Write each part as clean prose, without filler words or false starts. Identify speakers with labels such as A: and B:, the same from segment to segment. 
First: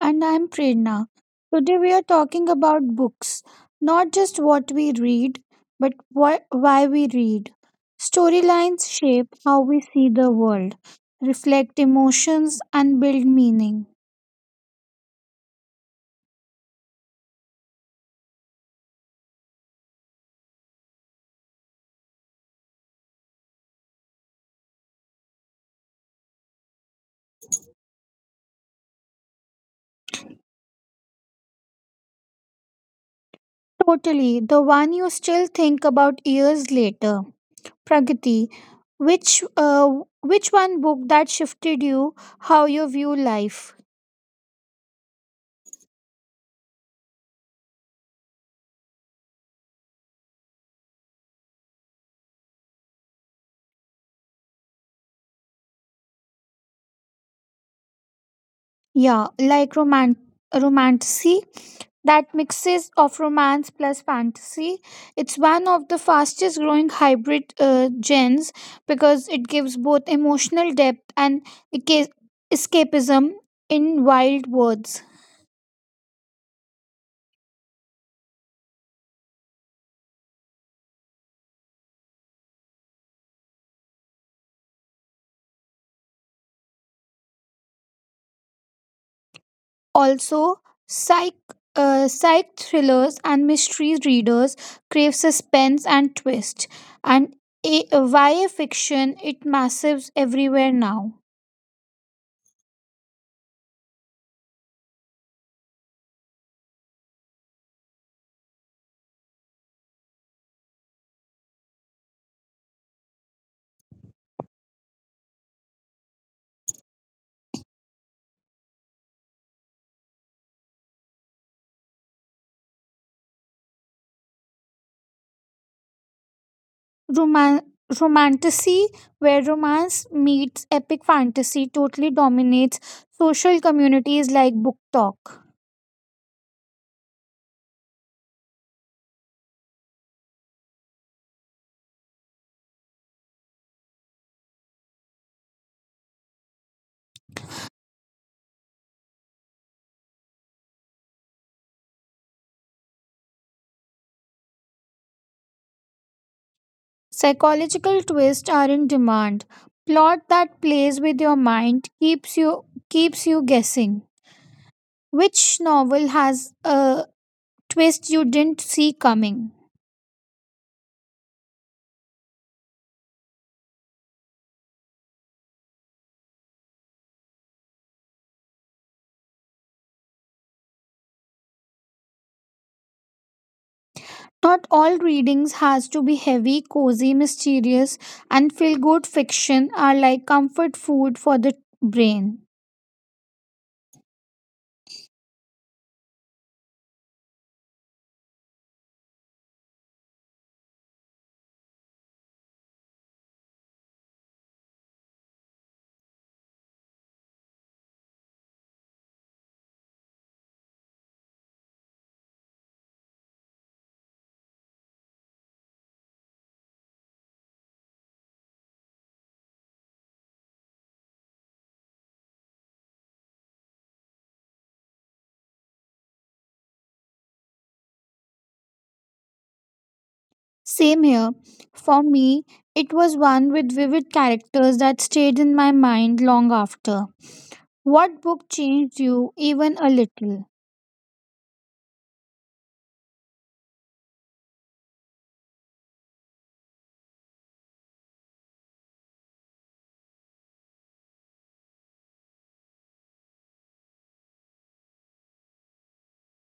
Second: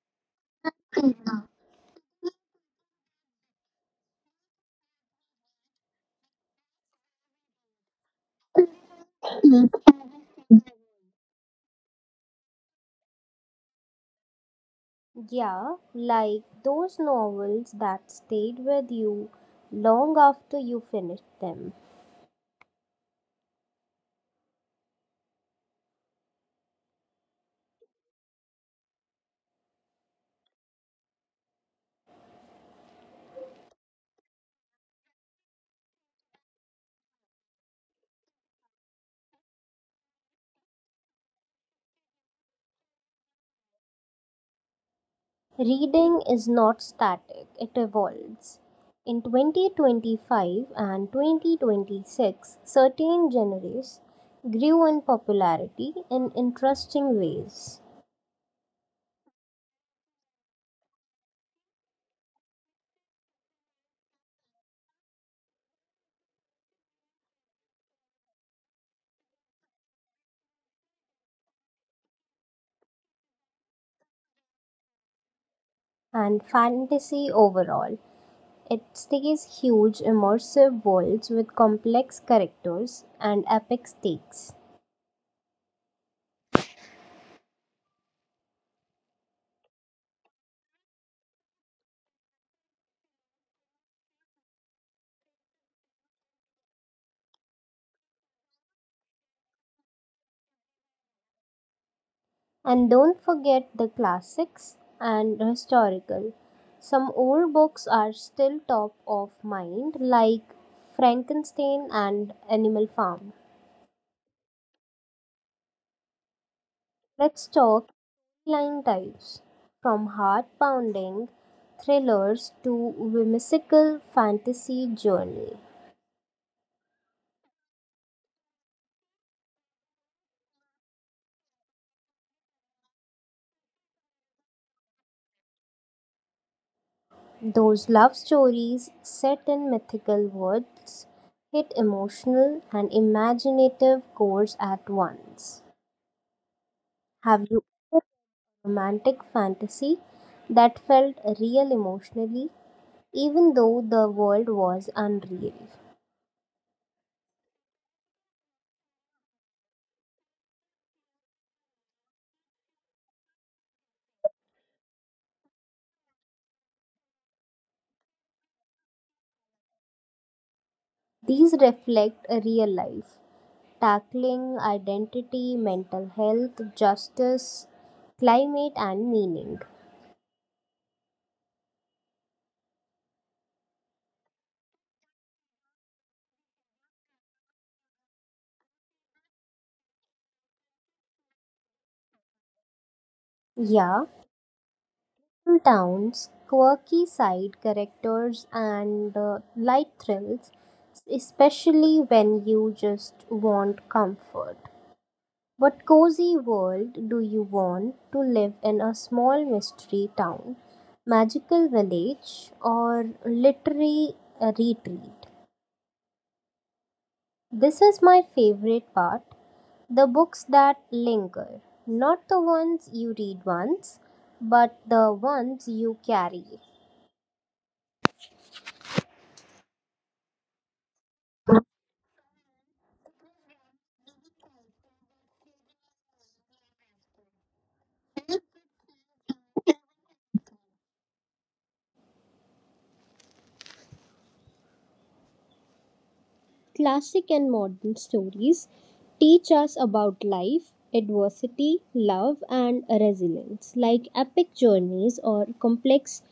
A: And I'm Prerna. Today we are talking about books, not just what we read, but why we read. Storylines shape how we see the world, reflect emotions, and build meaning.
B: Yeah, like those novels that stayed with you long after you finished them.
A: Totally, the one you still think about years later. Pragati, which uh, which one book that shifted you how you view life?
B: Reading is not static, it evolves. In 2025 and 2026, certain genres grew in popularity in interesting ways,
A: Yeah, like romanticy that mixes of romance plus fantasy. It's one of the fastest growing hybrid gens because it gives both emotional depth and esca- escapism in wild words.
B: and fantasy overall. It stays huge, immersive worlds with complex characters and epic stakes.
A: Also, psych psych thrillers and mystery readers crave suspense and twist, and via fiction it massives everywhere now.
B: And don't forget the classics and historical. Some old books are still top of mind, like Frankenstein and Animal Farm. Let's talk line types, from heart pounding thrillers to whimsical fantasy journey.
A: Roman- Romanticy, where romance meets epic fantasy, totally dominates social communities like book talk.
B: Those love stories set in mythical worlds hit emotional and imaginative chords at once. Have you ever had a romantic fantasy that felt real emotionally, even though the world was unreal?
A: Psychological twists are in demand. Plot that plays with your mind keeps you guessing. Which novel has a twist you didn't see coming?
B: These reflect a real life, tackling identity, mental health, justice, climate, and meaning.
A: Not all readings has to be heavy, cozy, mysterious, and feel good fiction are like comfort food for the brain.
B: Yeah, towns, quirky side characters and light thrills, especially when you just want comfort. What cozy world do you want to live in? A small mystery town, magical village, or literary retreat? This is my favorite part, the books that linger, not the ones you read once, but the ones you carry.
A: Same here. For me, it was one with vivid characters that stayed in my mind long after. What book changed you even a little?
B: Classic and modern stories teach us about life, adversity, love, and resilience, like epic journeys or complex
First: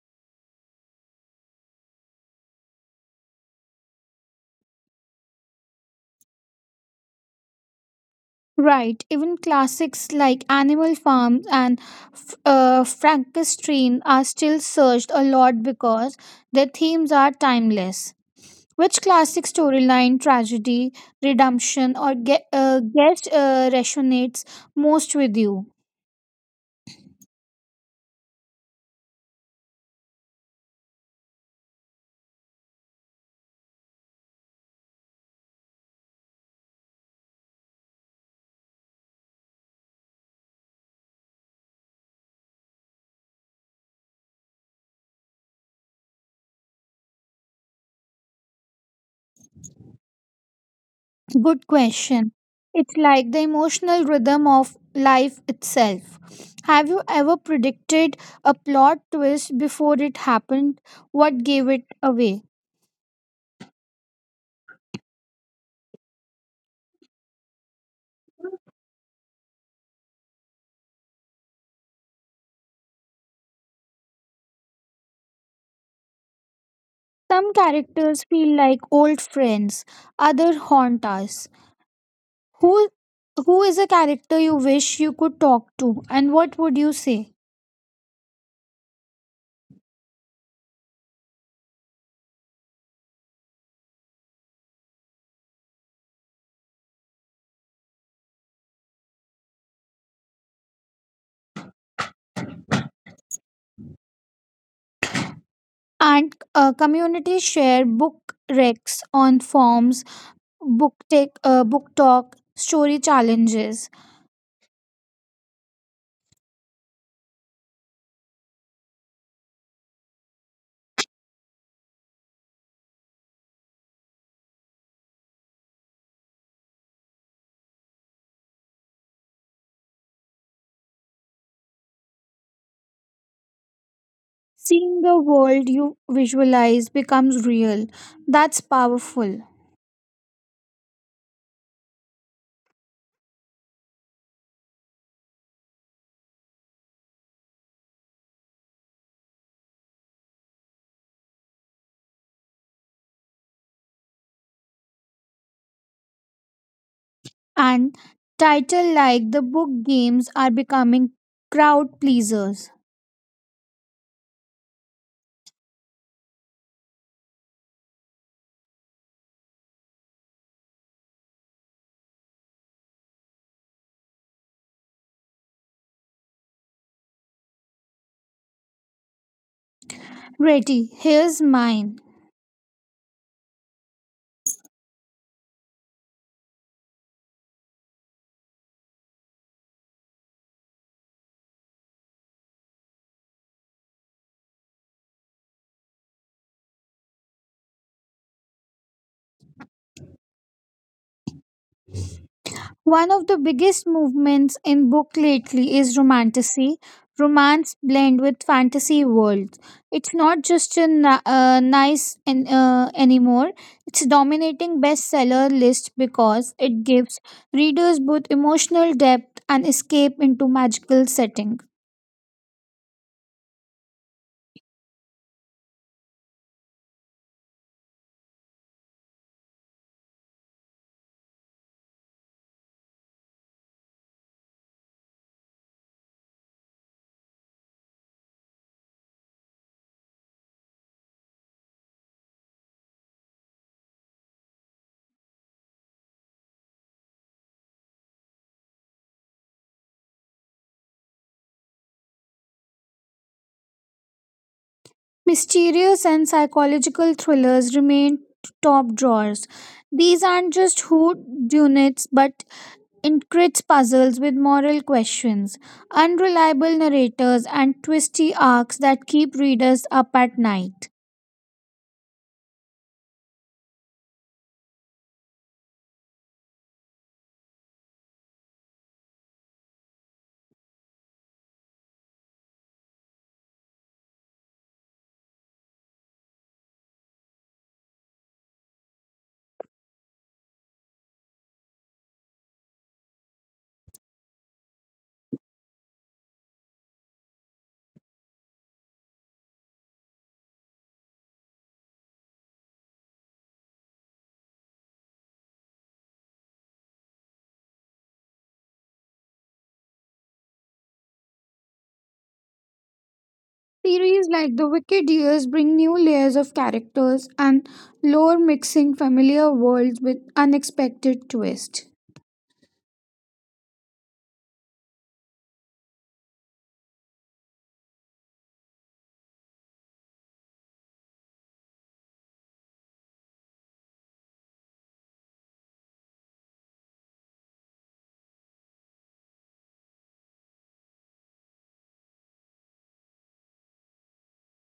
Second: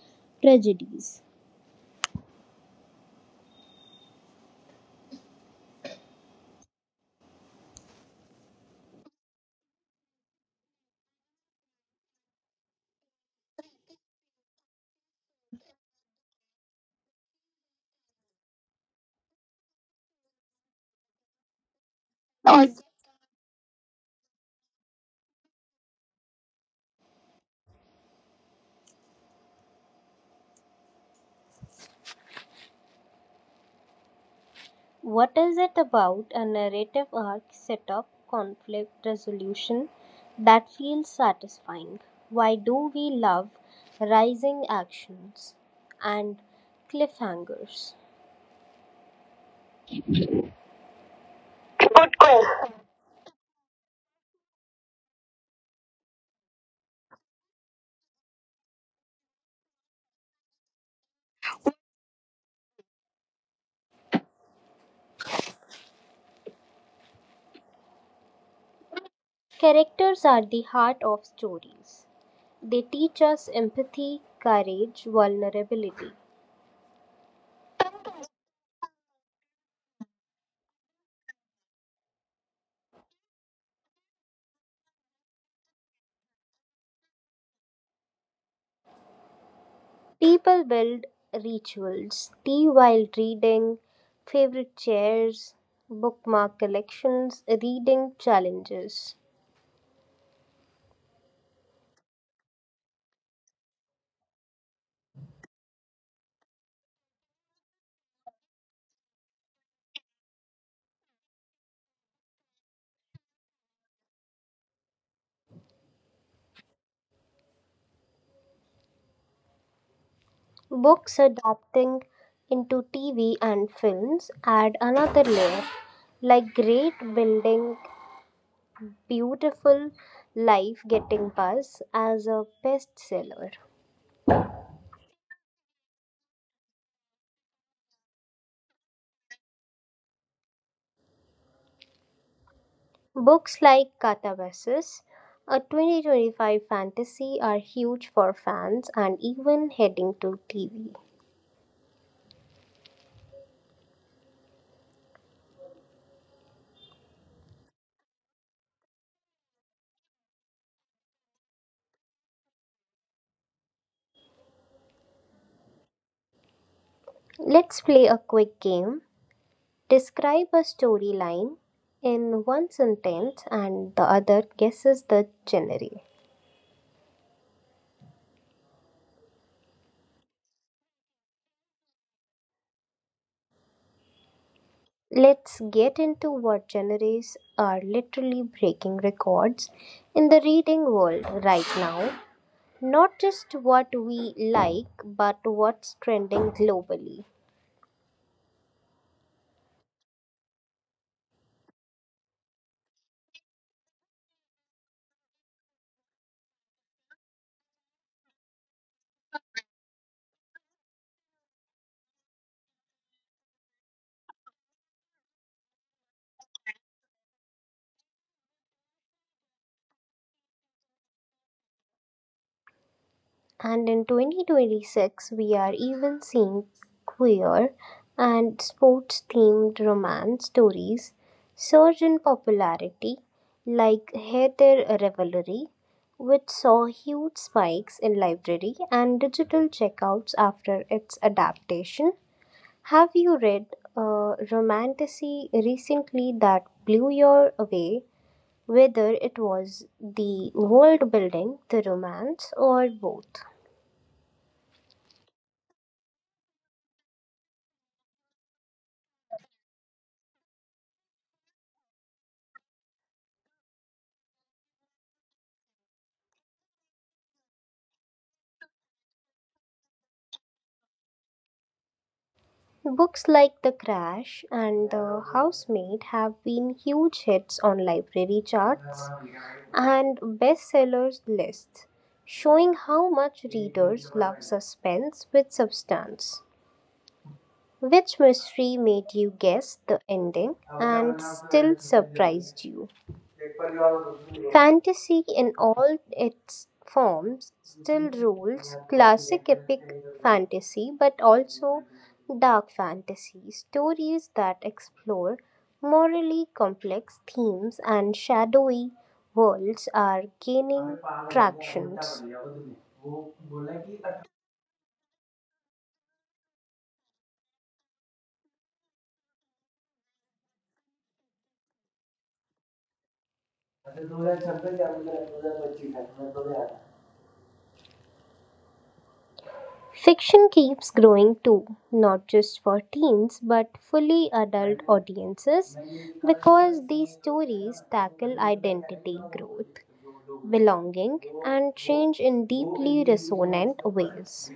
B: tragedies.
A: Right, even classics like Animal Farm and Frankenstein are still searched a lot because their themes are timeless. Which classic storyline, tragedy, redemption, or
B: Also,
A: guest resonates most with you?
B: what is it about a narrative arc, setup, conflict, resolution that feels satisfying? Why do we love rising actions and cliffhangers?
A: Good question. It's like the emotional rhythm of life itself. Have you ever predicted a plot twist before it happened? What gave it away?
B: Characters are the heart of stories. They teach us empathy, courage, vulnerability.
A: Some characters feel like old friends, other haunt us. Who who is a character you wish you could talk to and what would you say?
B: People build rituals, tea while reading, favorite chairs, bookmark collections, reading challenges.
A: And community share book recs on forums, book talk, story challenges.
B: Books adapting into TV and films add another layer, like great building, beautiful life getting buzz as a bestseller.
A: Seeing the world you visualize becomes real. That's powerful.
B: Books like Catabasis, a 2025 fantasy, are huge for fans and even heading to TV.
A: And title like the book games are becoming crowd pleasers.
B: Let's play a quick game. Describe a storyline in one sentence and the other guesses the genre.
A: Reti, here's mine.
B: Let's get into what genres are literally breaking records in the reading world right now. Not just what we like, but what's trending globally.
A: One of the biggest movements in book lately is romantasy. Romance blend with fantasy worlds. It's not just a nice and anymore. It's dominating bestseller list because it gives readers both emotional depth and escape into magical setting.
B: And in 2026, we are even seeing queer and sports themed romance stories surge in popularity, like Heather Revelry, which saw huge spikes in library and digital checkouts after its adaptation. Have you read a romantasy recently that blew you away, whether it was the world building, the romance, or both?
A: Mysterious and psychological thrillers remain top drawers. These aren't just hood units, but intricate puzzles with moral questions, unreliable narrators, and twisty arcs that keep readers up at night.
B: Books like The Crash and The Housemaid have been huge hits on library charts and bestsellers lists, showing how much readers love suspense with substance. Which mystery made you guess the ending and still surprised you? Fantasy in all its forms still rules, classic epic fantasy but also dark fantasy. Stories that explore morally complex themes and shadowy worlds are gaining tractions.
A: Series like The Wicked Years bring new layers of characters and lore, mixing familiar worlds with unexpected twists.
B: Fiction keeps growing too, not just for teens but fully adult audiences, because these stories tackle identity growth, belonging, and change in deeply resonant ways.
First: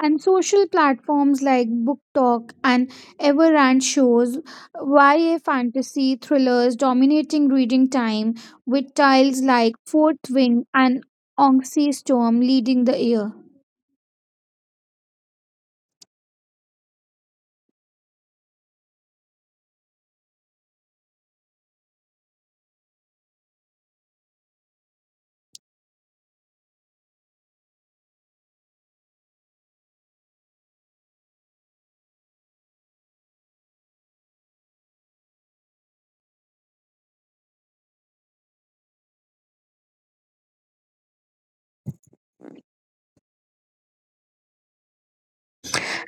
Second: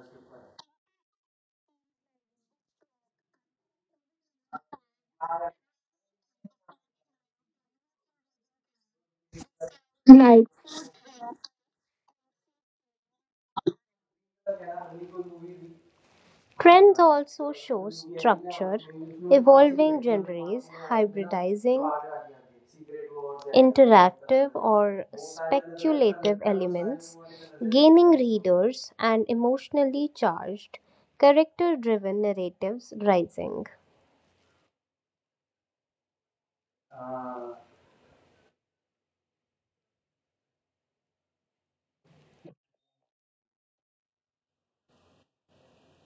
A: And social platforms like Book Talk and Everant shows YA fantasy thrillers dominating reading time with titles like Fourth Wing and Onxy Storm leading the year.
B: Trends also show structure, evolving genres, hybridizing, interactive or speculative elements, gaining readers, and emotionally charged, character driven narratives rising.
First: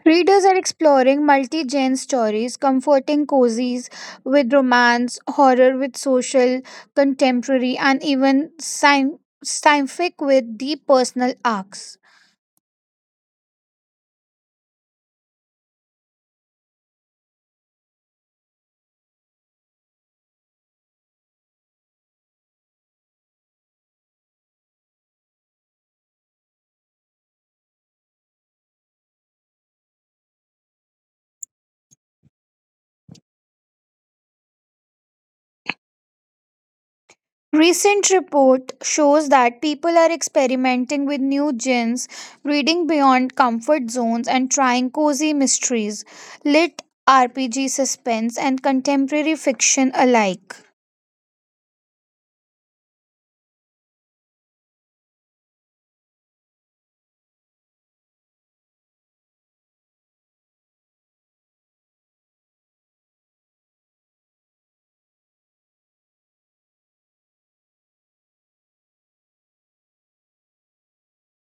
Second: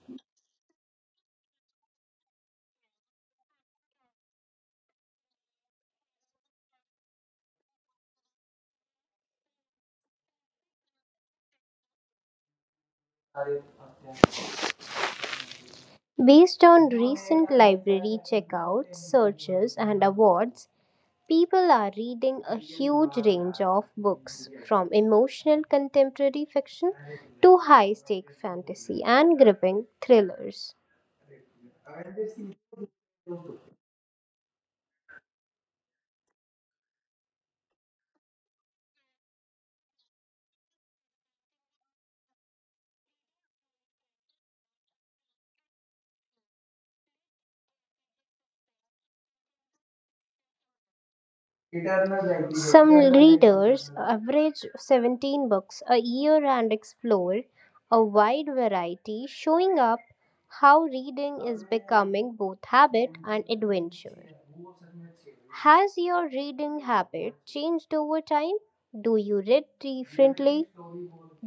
A: Readers are exploring multi genre stories, comforting cozies with romance, horror with social, contemporary, and even scientific with deep personal arcs.
B: Based on recent library checkouts, searches, and awards, people are reading a huge range of books, from emotional contemporary fiction to high stake fantasy and gripping thrillers.
A: Recent report shows that people are experimenting with new gins, reading beyond comfort zones and trying cozy mysteries, lit RPG suspense and contemporary fiction alike.
B: Some readers average 17 books a year and explore a wide variety, showing up how reading is becoming both habit and adventure. Has your reading habit changed over time? Do you read differently,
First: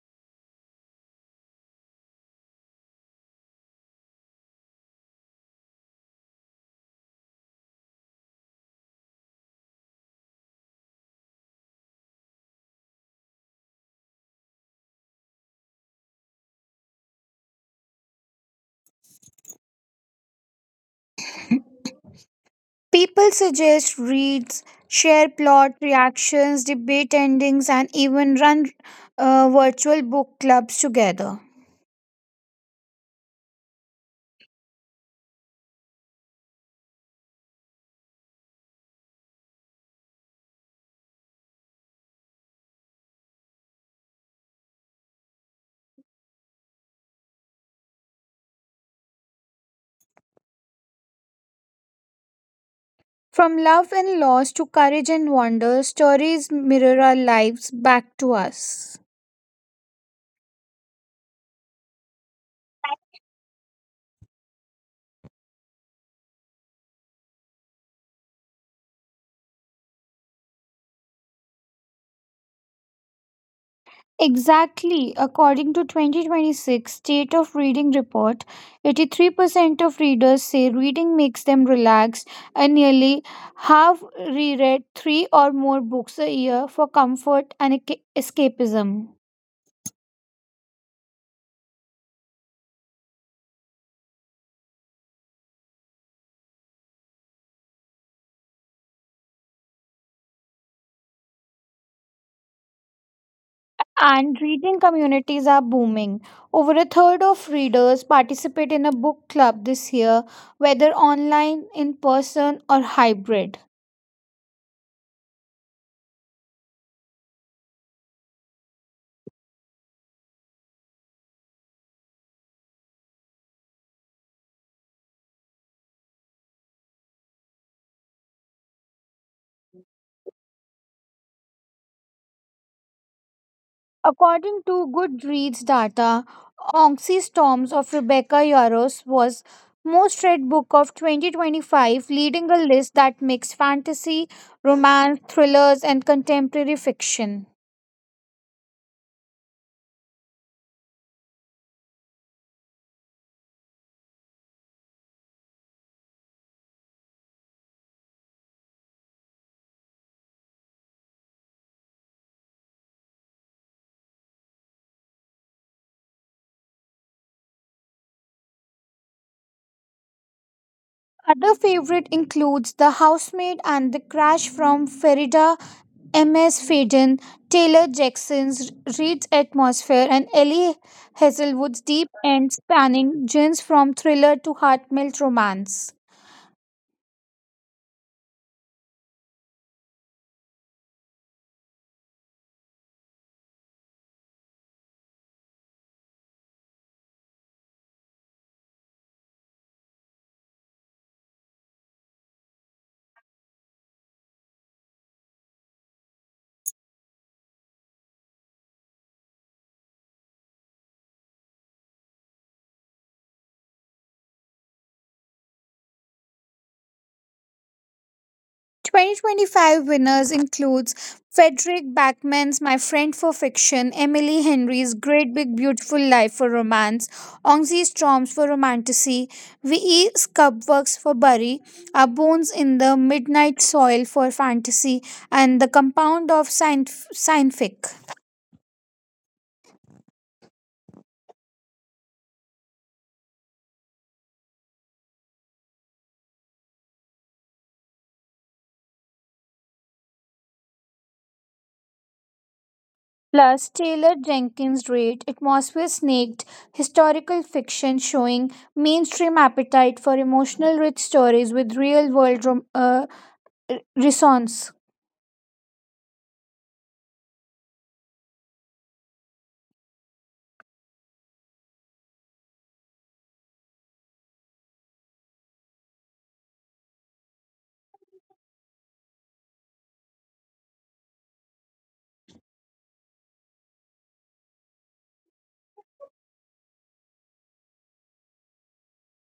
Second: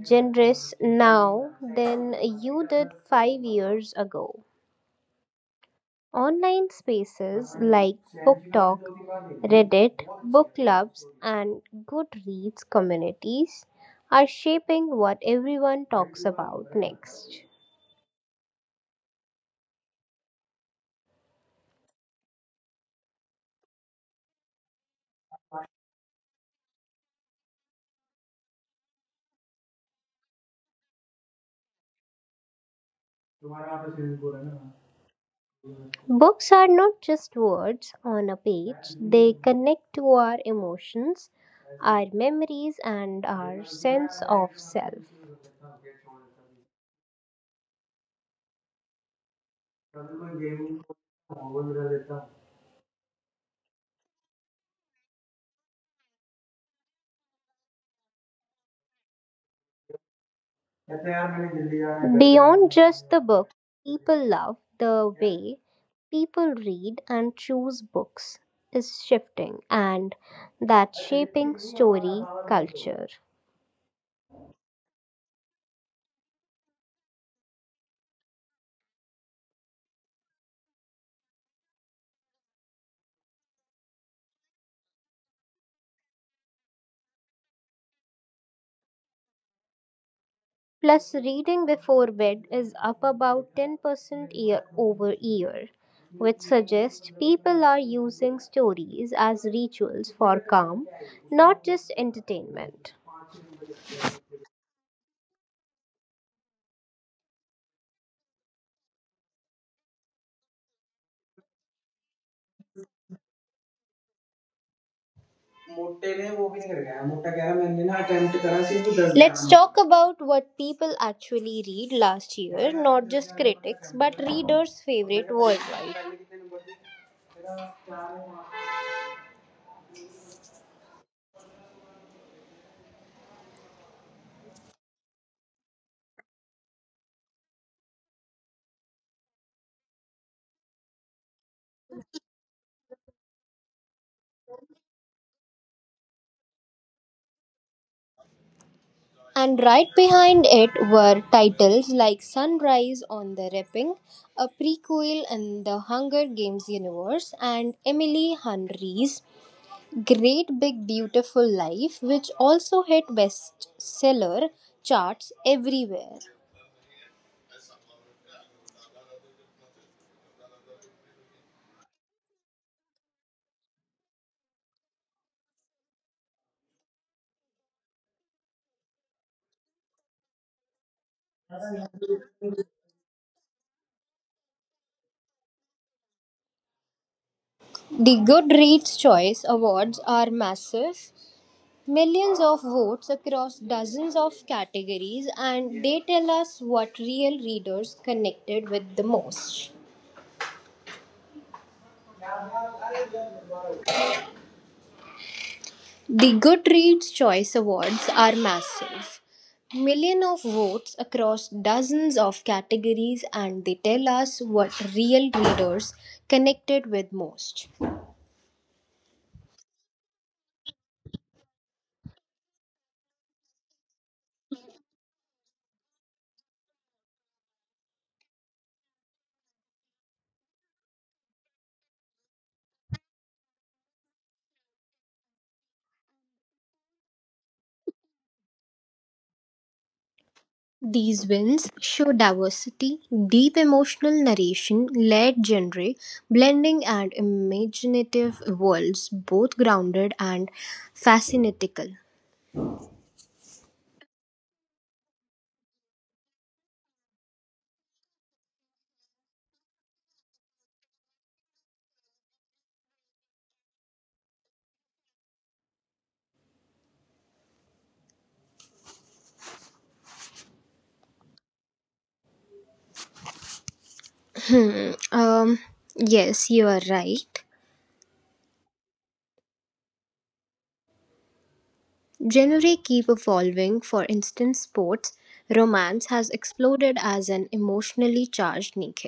B: genres now than you did 5 years ago? Online spaces like BookTok, Reddit, book clubs, and Goodreads communities are shaping what everyone talks about next.
A: People suggest reads, share plot reactions, debate endings, and even run virtual book clubs together.
B: Books are not just words on a page, they connect to our emotions, our memories, and our sense of self.
A: From love and loss to courage and wonder, stories mirror our lives back to us.
B: Beyond just the book, people love the way people read and choose books is shifting, and that's shaping story culture.
A: Exactly. According to 2026 State of Reading report, 83% of readers say reading makes them relaxed and nearly half reread 3 or more books a year for comfort and escapism.
B: Plus reading before bed is up about 10% year over year, which suggests people are using stories as rituals for calm, not just entertainment.
A: And reading communities are booming. Over a third of readers participate in a book club this year, whether online, in person, or hybrid.
B: Let's talk about what people actually read last year, not just critics, but readers' favorite worldwide.
A: According to Goodreads data, Onxy Storms of Rebecca Yaros was most read book of 2025, leading a list that mixed fantasy, romance, thrillers, and contemporary fiction.
B: And right behind it were titles like Sunrise on the Reaping, a prequel in the Hunger Games universe, and Emily Henry's Great Big Beautiful Life, which also hit bestseller charts everywhere.
A: Other favorite includes The Housemaid and The Crash from Farida M.S. Faden, Taylor Jackson's Reed's Atmosphere, and Ellie Hazelwood's deep and spanning genre from thriller to heartmelt romance.
B: The Goodreads Choice Awards are massive, millions of votes across dozens of categories, and they tell us what real readers connected with the most. The Goodreads Choice Awards are massive, million of votes across dozens of categories, and they tell us what real readers connected with most.
A: 2025 winners includes Frederick Backman's My Friend for Fiction, Emily Henry's Great Big Beautiful Life for Romance, Ongse Storms for Romanticy, V.E. Scubworks for Bury, Our Bones in the Midnight Soil for Fantasy, and The Compound of Scientific.
B: These wins show diversity, deep emotional narration, layered genre, blending, and imaginative worlds, both grounded and fascinatical.
A: Plus, Taylor Jenkins' Reid, Atmosphere Snaked, historical fiction showing mainstream appetite for emotional rich stories with real world renaissance.
B: Hmm. Um. Yes, you are right. Genre keep evolving. For instance, sports romance has exploded as an emotionally charged niche.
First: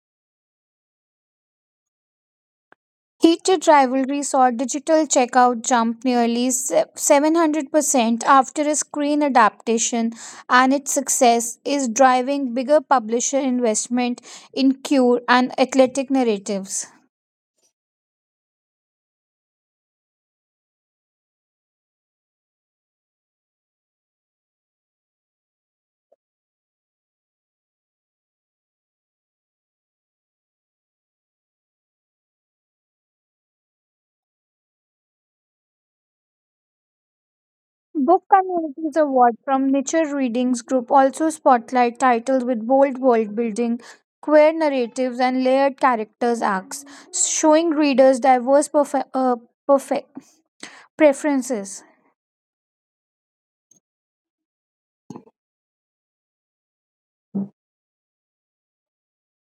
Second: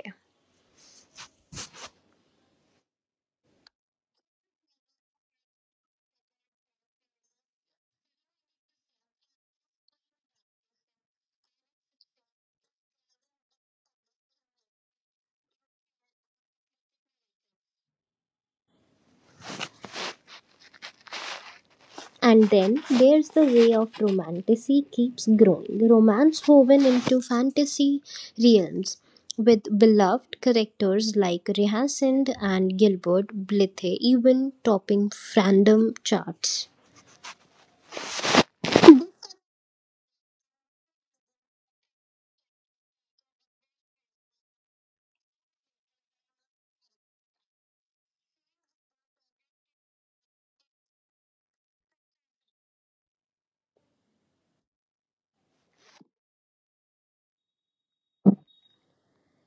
A: Heated rivalry saw digital checkout jump nearly 700% after a screen adaptation, and its success is driving bigger publisher investment in cure and athletic narratives.
B: And then there's the way of romantasy keeps growing. Romance woven into fantasy realms with beloved characters like Rehasand and Gilbert Blythe even topping fandom charts.
A: Book Communities Award from Nature Readings Group also spotlight titles with bold world building, queer narratives, and layered characters arcs, showing readers diverse perfect preferences.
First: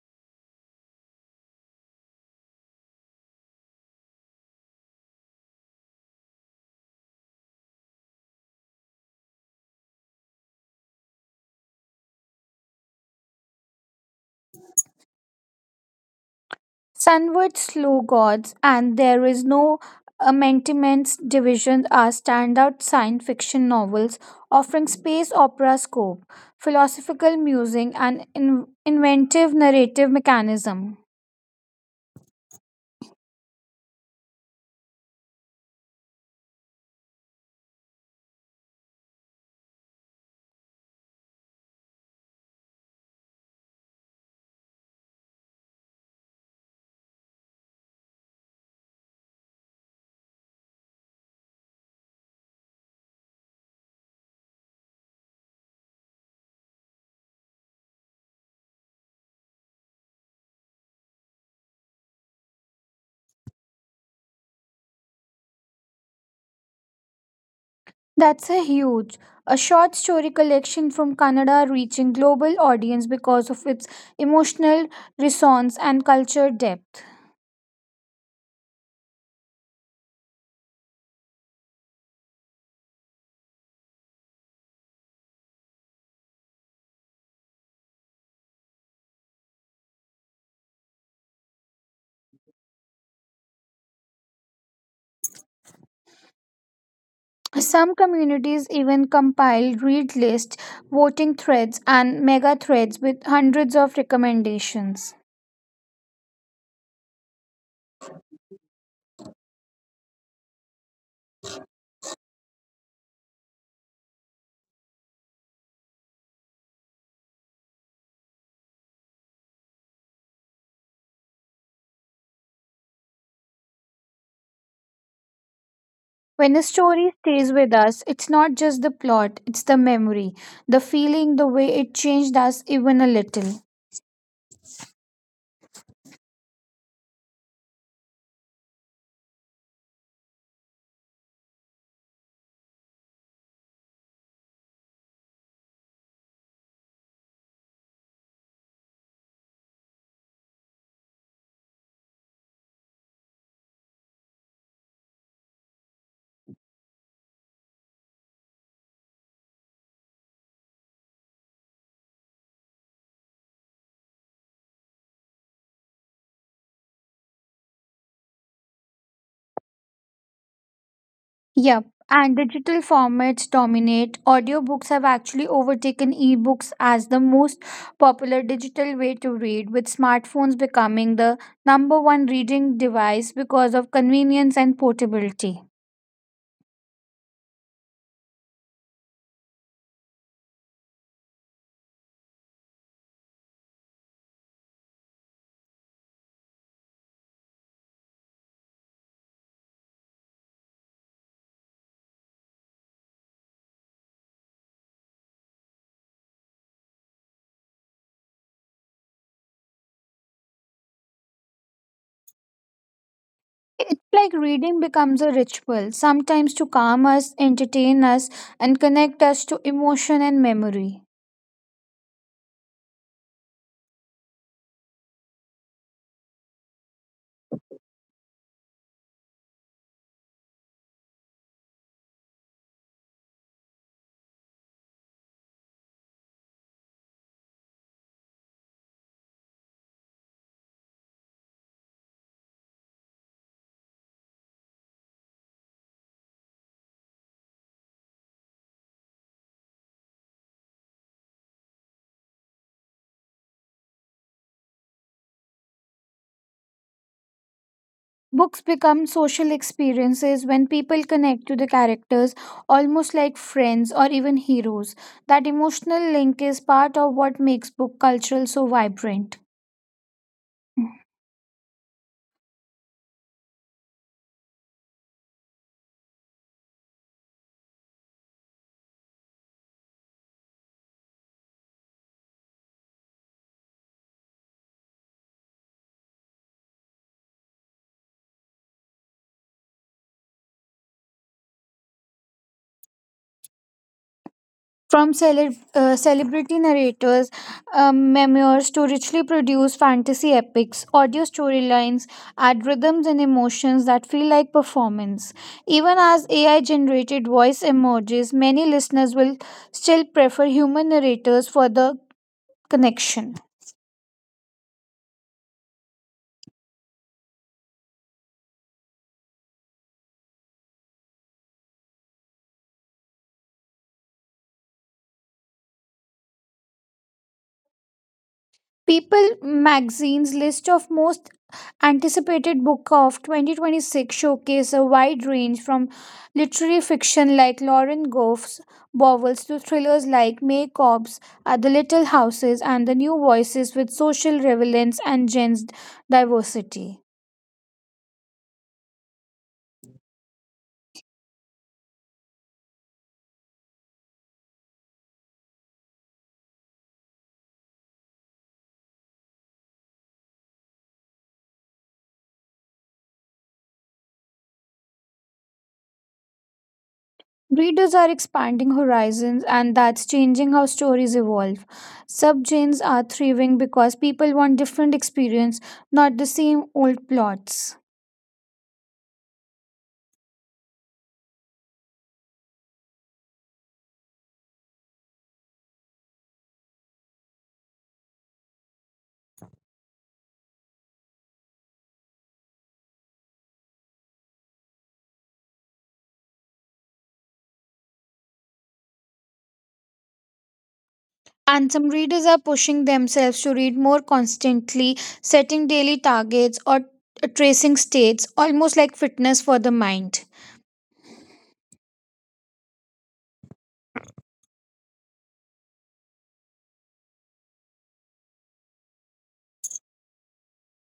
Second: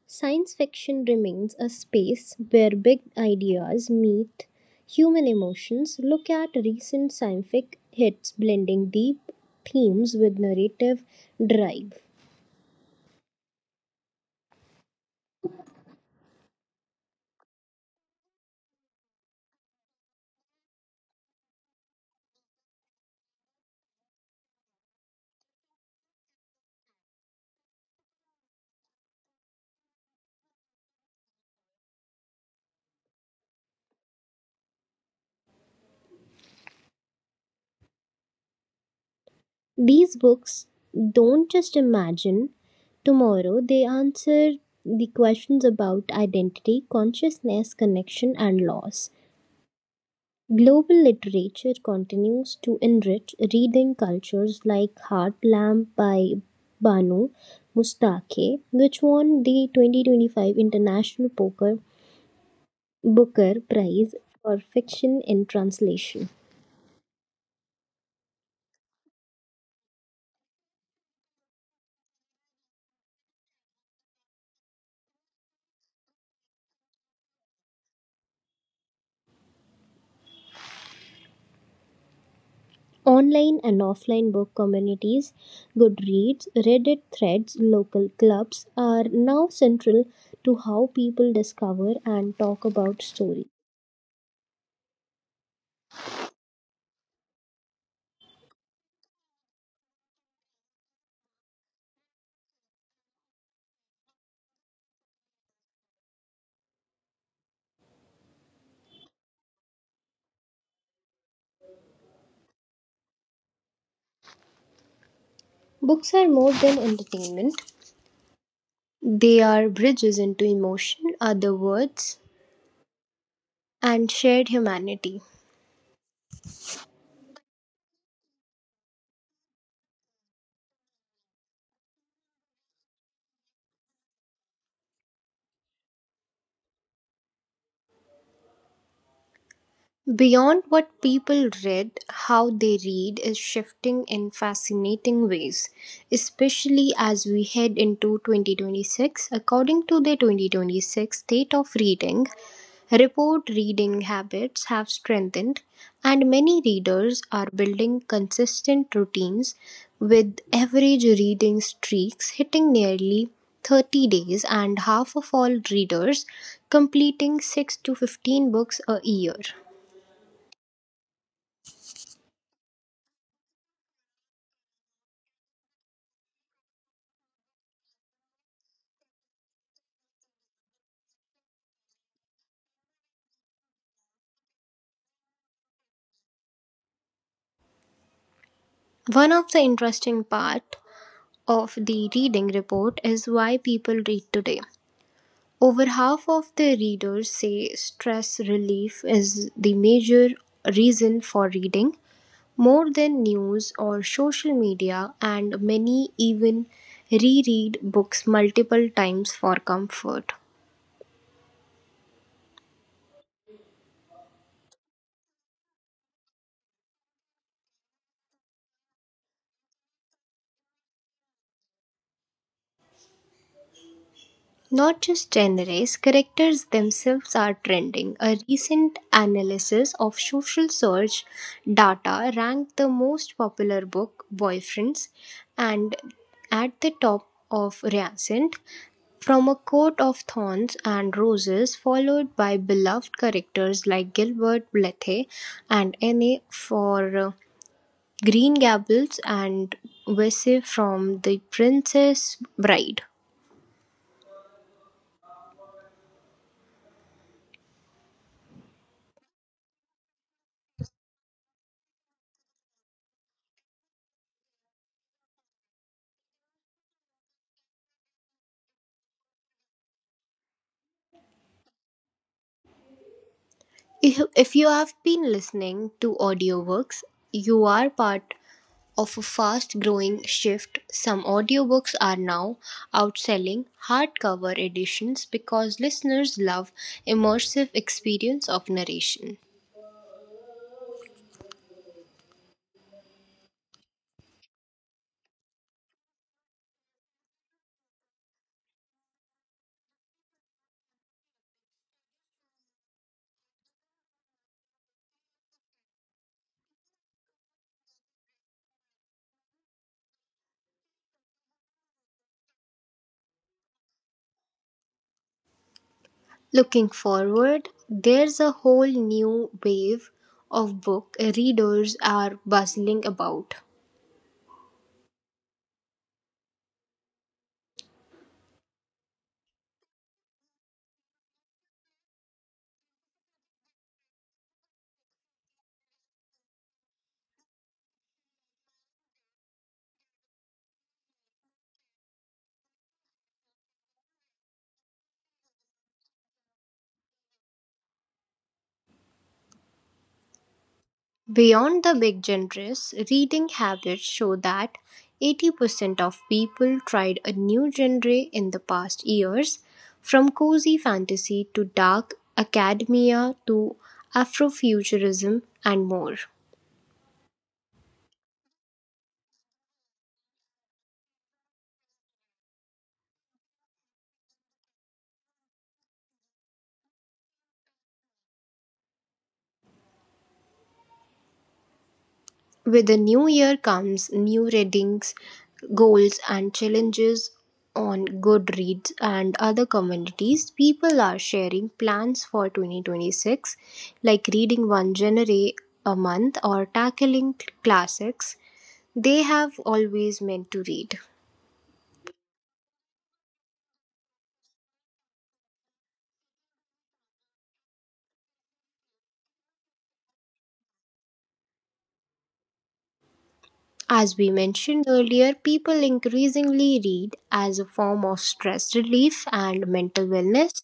B: Science fiction remains a space where big ideas meet human emotions. Look at recent scientific hits blending deep themes with narrative drive.
A: Sunward Slow gods, and There Is No Amendment's Division are standout science fiction novels offering space opera scope, philosophical musing, and inventive narrative mechanism.
B: These books don't just imagine tomorrow, they answer the questions about identity, consciousness, connection, and loss. Global literature continues to enrich reading cultures, like Heart Lamp by Banu Mustake, which won the 2025 International Poker Booker Prize for Fiction in Translation.
A: That's a huge, a short story collection from Kannada reaching global audience because of its emotional resonance and culture depth.
B: Online and offline book communities, Goodreads, Reddit threads, local clubs, are now central to how people discover and talk about story.
A: Some communities even compile read lists, voting threads, and mega threads with hundreds of recommendations.
B: Books are more than entertainment. They are bridges into emotion, other words, and shared humanity.
A: When a story stays with us, it's not just the plot, it's the memory, the feeling, the way it changed us even a little.
B: Beyond what people read, how they read is shifting in fascinating ways, especially as we head into 2026. According to the 2026 State of Reading report, reading habits have strengthened, and many readers are building consistent routines, with average reading streaks hitting nearly 30 days and half of all readers completing 6 to 15 books a year.
A: Yep, and digital formats dominate. Audiobooks have actually overtaken ebooks as the most popular digital way to read, with smartphones becoming the number one reading device because of convenience and portability.
B: One of the interesting part of the reading report is why people read today. Over half of the readers say stress relief is the major reason for reading, more than news or social media, and many even reread books multiple times for comfort.
A: It's like reading becomes a ritual, sometimes to calm us, entertain us, and connect us to emotion and memory.
B: Not just genres, characters themselves are trending. A recent analysis of social search data ranked the most popular book, Boyfriends, and at the top of Reascent, from a court of thorns and roses, followed by beloved characters like Gilbert Blythe and Anne for Green Gables and Vesey from The Princess Bride.
A: Books become social experiences when people connect to the characters almost like friends or even heroes. That emotional link is part of what makes book culture so vibrant.
B: If you have been listening to audiobooks, you are part of a fast growing shift. Some audiobooks are now outselling hardcover editions because listeners love immersive experience of narration.
A: From celebrity narrators, memoirs to richly produced fantasy epics, audio storylines add rhythms and emotions that feel like performance. Even as AI generated voice emerges, many listeners will still prefer human narrators for the connection.
B: Looking forward, there's a whole new wave of book readers are bustling about.
A: People magazine's list of most anticipated book of 2026 showcase a wide range from literary fiction like Lauren Gough's novels to thrillers like May Cobb's The Little Houses and The New Voices with social relevance and gender diversity.
B: Beyond the big genres, reading habits show that 80% of people tried a new genre in the past years, from cozy fantasy to dark academia to Afrofuturism and more.
A: Readers are expanding horizons and that's changing how stories evolve. Subgenres are thriving because people want different experience, not the same old plots.
B: With the new year comes new readings, goals, and challenges on Goodreads and other communities. People are sharing plans for 2026, like reading one genre a month or tackling classics they have always meant to read.
A: And some readers are pushing themselves to read more constantly, setting daily targets or tracing states, almost like fitness for the mind.
B: As we mentioned earlier, people increasingly read as a form of stress relief and mental wellness,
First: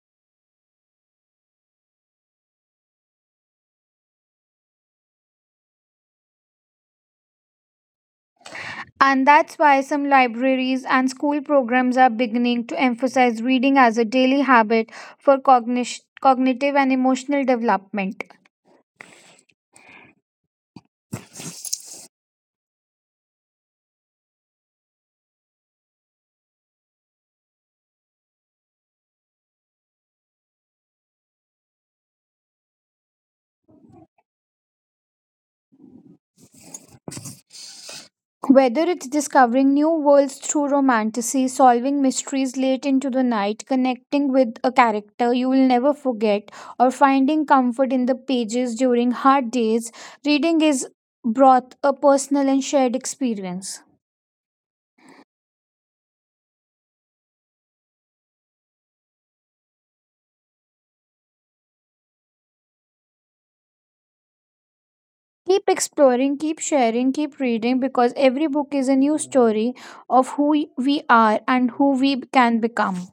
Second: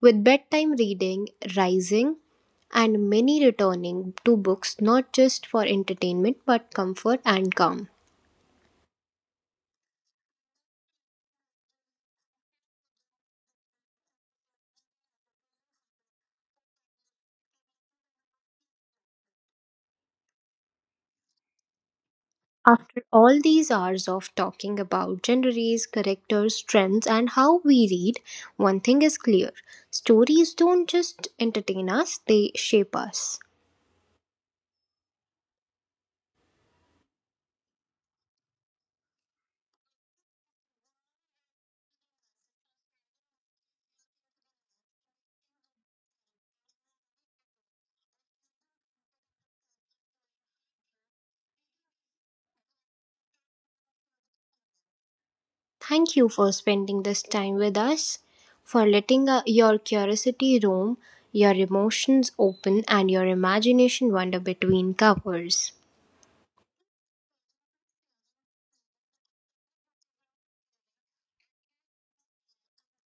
B: with bedtime reading rising and many returning to books not just for entertainment but comfort and calm.
A: And that's why some libraries and school programs are beginning to emphasize reading as a daily habit for cognition, cognitive and emotional development.
B: After all these hours of talking about genres, characters, trends, and how we read, one thing is clear: stories don't just entertain us, they shape us.
A: Whether it's discovering new worlds through romantasy, solving mysteries late into the night, connecting with a character you will never forget, or finding comfort in the pages during hard days, reading is both a personal and shared experience.
B: Thank you for spending this time with us, for letting your curiosity roam, your emotions open, and your imagination wander between
A: Keep
B: covers.
A: exploring, keep sharing, keep reading because every book is a new story of who we are and who we can become.